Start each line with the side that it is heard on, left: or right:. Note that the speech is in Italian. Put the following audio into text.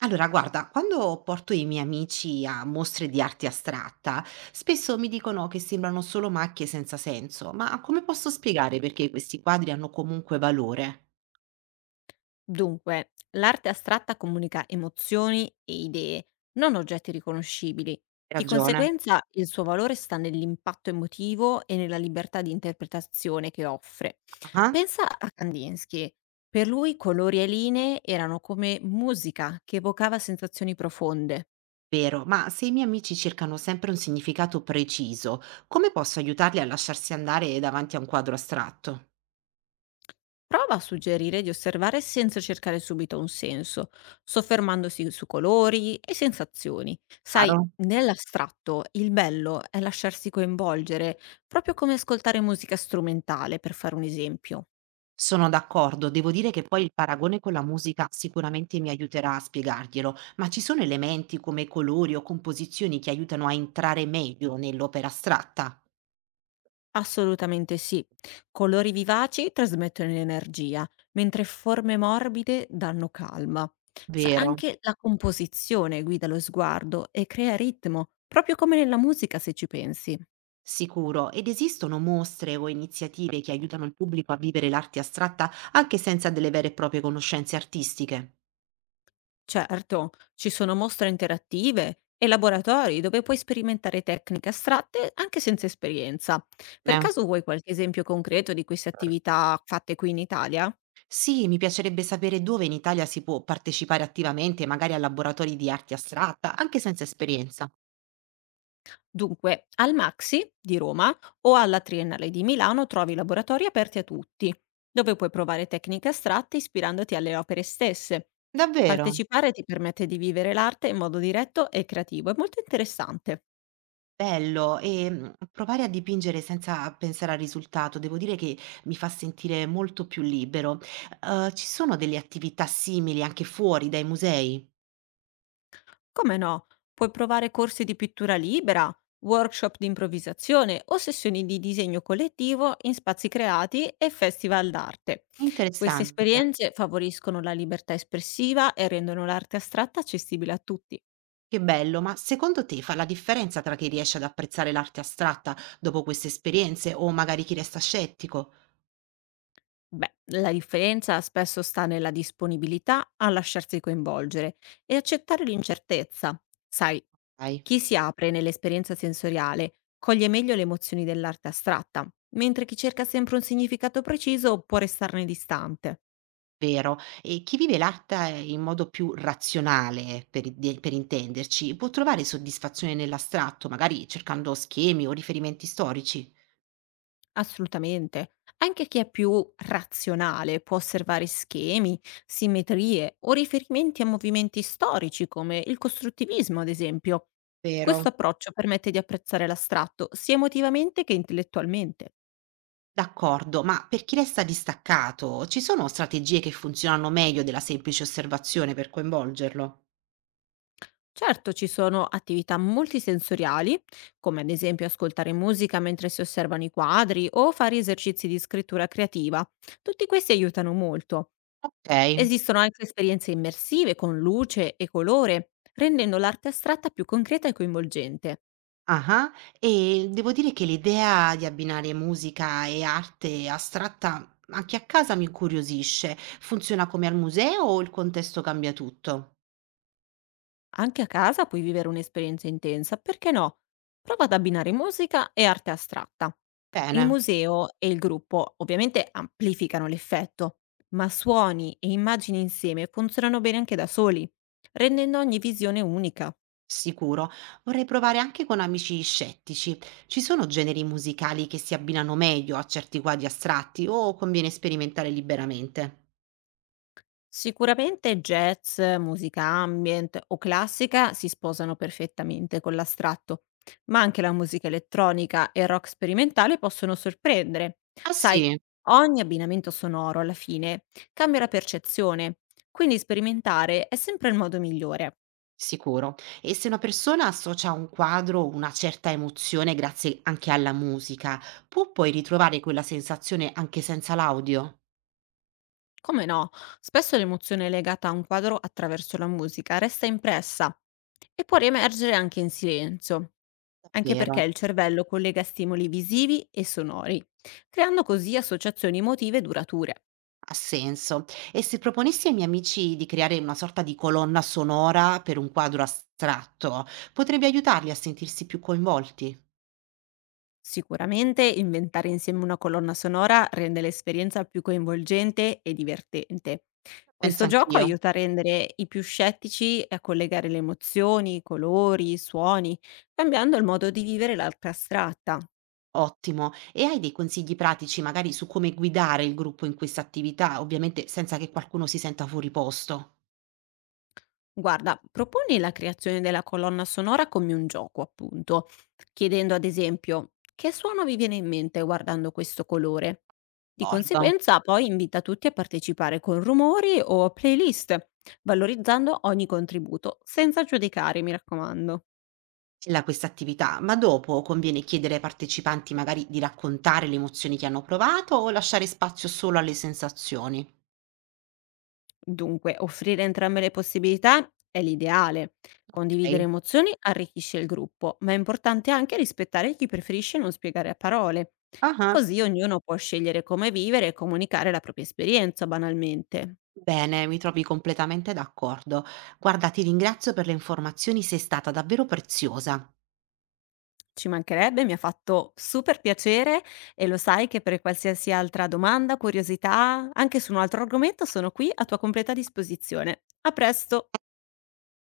right: Allora, guarda, quando porto i miei amici a mostre di arte astratta, spesso mi dicono che sembrano solo macchie senza senso, ma come posso spiegare perché questi quadri hanno comunque valore?
left: Dunque, l'arte astratta comunica emozioni e idee, non oggetti riconoscibili.
right: Hai
left: Di
right: ragione.
left: conseguenza, il suo valore sta nell'impatto emotivo e nella libertà di interpretazione che offre.
right: Ah,
left: Pensa a Kandinsky. Per lui colori e linee erano come musica che evocava sensazioni profonde.
right: vero, ma se i miei amici cercano sempre un significato preciso, come posso aiutarli a lasciarsi andare davanti a un quadro astratto?
left: Prova a suggerire di osservare senza cercare subito un senso, soffermandosi su colori e sensazioni. Sai,
right: Chiaro?
left: nell'astratto il bello è lasciarsi coinvolgere, proprio come ascoltare musica strumentale, per fare un esempio.
right: Sono d'accordo, devo dire che poi il paragone con la musica sicuramente mi aiuterà a spiegarglielo, ma ci sono elementi come colori o composizioni che aiutano a entrare meglio nell'opera astratta?
left: Assolutamente sì. Colori vivaci trasmettono energia, mentre forme morbide danno calma.
right: Vero,
left: Anche la composizione guida lo sguardo e crea ritmo, proprio come nella musica se ci pensi.
right: sicuro. Ed esistono mostre o iniziative che aiutano il pubblico a vivere l'arte astratta anche senza delle vere e proprie conoscenze artistiche?
left: Certo, ci sono mostre interattive e laboratori dove puoi sperimentare tecniche astratte anche senza esperienza. Per
right: Eh,
left: caso vuoi qualche esempio concreto di queste attività fatte qui in Italia?
right: Sì, mi piacerebbe sapere dove in Italia si può partecipare attivamente, magari a laboratori di arte astratta, anche senza esperienza.
left: Dunque, al Maxi di Roma o alla Triennale di Milano trovi laboratori aperti a tutti, dove puoi provare tecniche astratte ispirandoti alle opere stesse.
right: Davvero?
left: Partecipare ti permette di vivere l'arte in modo diretto e creativo, è molto interessante.
right: Bello, provare a dipingere senza pensare al risultato, devo dire che mi fa sentire molto più libero. Ci sono delle attività simili anche fuori dai musei?
left: Come no? Puoi provare corsi di pittura libera, workshop di improvvisazione o sessioni di disegno collettivo in spazi creati e festival d'arte. Queste
right: Interessante,
left: esperienze favoriscono la libertà espressiva e rendono l'arte astratta accessibile a tutti.
right: che bello, ma secondo te fa la differenza tra chi riesce ad apprezzare l'arte astratta dopo queste esperienze o magari chi resta scettico?
left: Beh, la differenza spesso sta nella disponibilità a lasciarsi coinvolgere e accettare l'incertezza. Sai,
right: Dai,
left: chi si apre nell'esperienza sensoriale coglie meglio le emozioni dell'arte astratta, mentre chi cerca sempre un significato preciso può restarne distante.
right: vero. E chi vive l'arte in modo più razionale, per intenderci, può trovare soddisfazione nell'astratto, magari cercando schemi o riferimenti storici?
left: Assolutamente. Anche chi è più razionale può osservare schemi, simmetrie o riferimenti a movimenti storici come il costruttivismo, ad esempio.
right: Vero,
left: Questo approccio permette di apprezzare l'astratto sia emotivamente che intellettualmente.
right: d'accordo, ma per chi resta distaccato, ci sono strategie che funzionano meglio della semplice osservazione per coinvolgerlo?
left: Certo, ci sono attività multisensoriali, come ad esempio ascoltare musica mentre si osservano i quadri o fare esercizi di scrittura creativa. Tutti questi aiutano molto.
right: Okay.
left: Esistono anche esperienze immersive con luce e colore, rendendo l'arte astratta più concreta e coinvolgente.
right: Ah-ah. E devo dire che l'idea di abbinare musica e arte astratta anche a casa mi incuriosisce. Funziona come al museo o il contesto cambia tutto?
left: Anche a casa puoi vivere un'esperienza intensa, perché no? Prova ad abbinare musica e arte astratta. Il
right: Bene,
left: museo e il gruppo ovviamente amplificano l'effetto, ma suoni e immagini insieme funzionano bene anche da soli, rendendo ogni visione unica.
right: sicuro. Vorrei provare anche con amici scettici. Ci sono generi musicali che si abbinano meglio a certi quadri astratti o conviene sperimentare liberamente?
left: Sicuramente jazz, musica ambient o classica si sposano perfettamente con l'astratto, ma anche la musica elettronica e il rock sperimentale possono sorprendere.
right: Ah
left: Sai,
right: sì,
left: ogni abbinamento sonoro alla fine cambia la percezione, quindi sperimentare è sempre il modo migliore.
right: sicuro. E se una persona associa a un quadro o una certa emozione grazie anche alla musica, può poi ritrovare quella sensazione anche senza l'audio?
left: Come no? Spesso l'emozione legata a un quadro attraverso la musica resta impressa e può riemergere anche in silenzio, anche perché
right: Davvero,
left: il cervello collega stimoli visivi e sonori, creando così associazioni emotive durature.
right: ha senso. E se proponessi ai miei amici di creare una sorta di colonna sonora per un quadro astratto, potrebbe aiutarli a sentirsi più coinvolti?
left: Sicuramente inventare insieme una colonna sonora rende l'esperienza più coinvolgente e divertente.
right: Penso
left: Questo gioco
right: anch'io.
left: aiuta a rendere i più scettici e a collegare le emozioni, i colori, i suoni, cambiando il modo di vivere l'arte astratta.
right: Ottimo. E hai dei consigli pratici magari su come guidare il gruppo in questa attività, ovviamente senza che qualcuno si senta fuori posto?
left: Guarda, proponi la creazione della colonna sonora come un gioco, appunto, chiedendo ad esempio che suono vi viene in mente guardando questo colore. Di
right: D'accordo.
left: conseguenza, poi invita tutti a partecipare con rumori o playlist, valorizzando ogni contributo, senza giudicare, mi raccomando.
right: La questa attività, ma dopo conviene chiedere ai partecipanti magari di raccontare le emozioni che hanno provato o lasciare spazio solo alle sensazioni?
left: Dunque, offrire entrambe le possibilità è l'ideale. Condividere
right: Okay.
left: emozioni arricchisce il gruppo, ma è importante anche rispettare chi preferisce non spiegare a parole.
right: Ah-ah.
left: Così ognuno può scegliere come vivere e comunicare la propria esperienza banalmente.
right: Bene, mi trovi completamente d'accordo. Guarda, ti ringrazio per le informazioni, sei stata davvero preziosa.
left: Ci mancherebbe, mi ha fatto super piacere e lo sai che per qualsiasi altra domanda, curiosità, anche su un altro argomento sono qui a tua completa disposizione. A presto!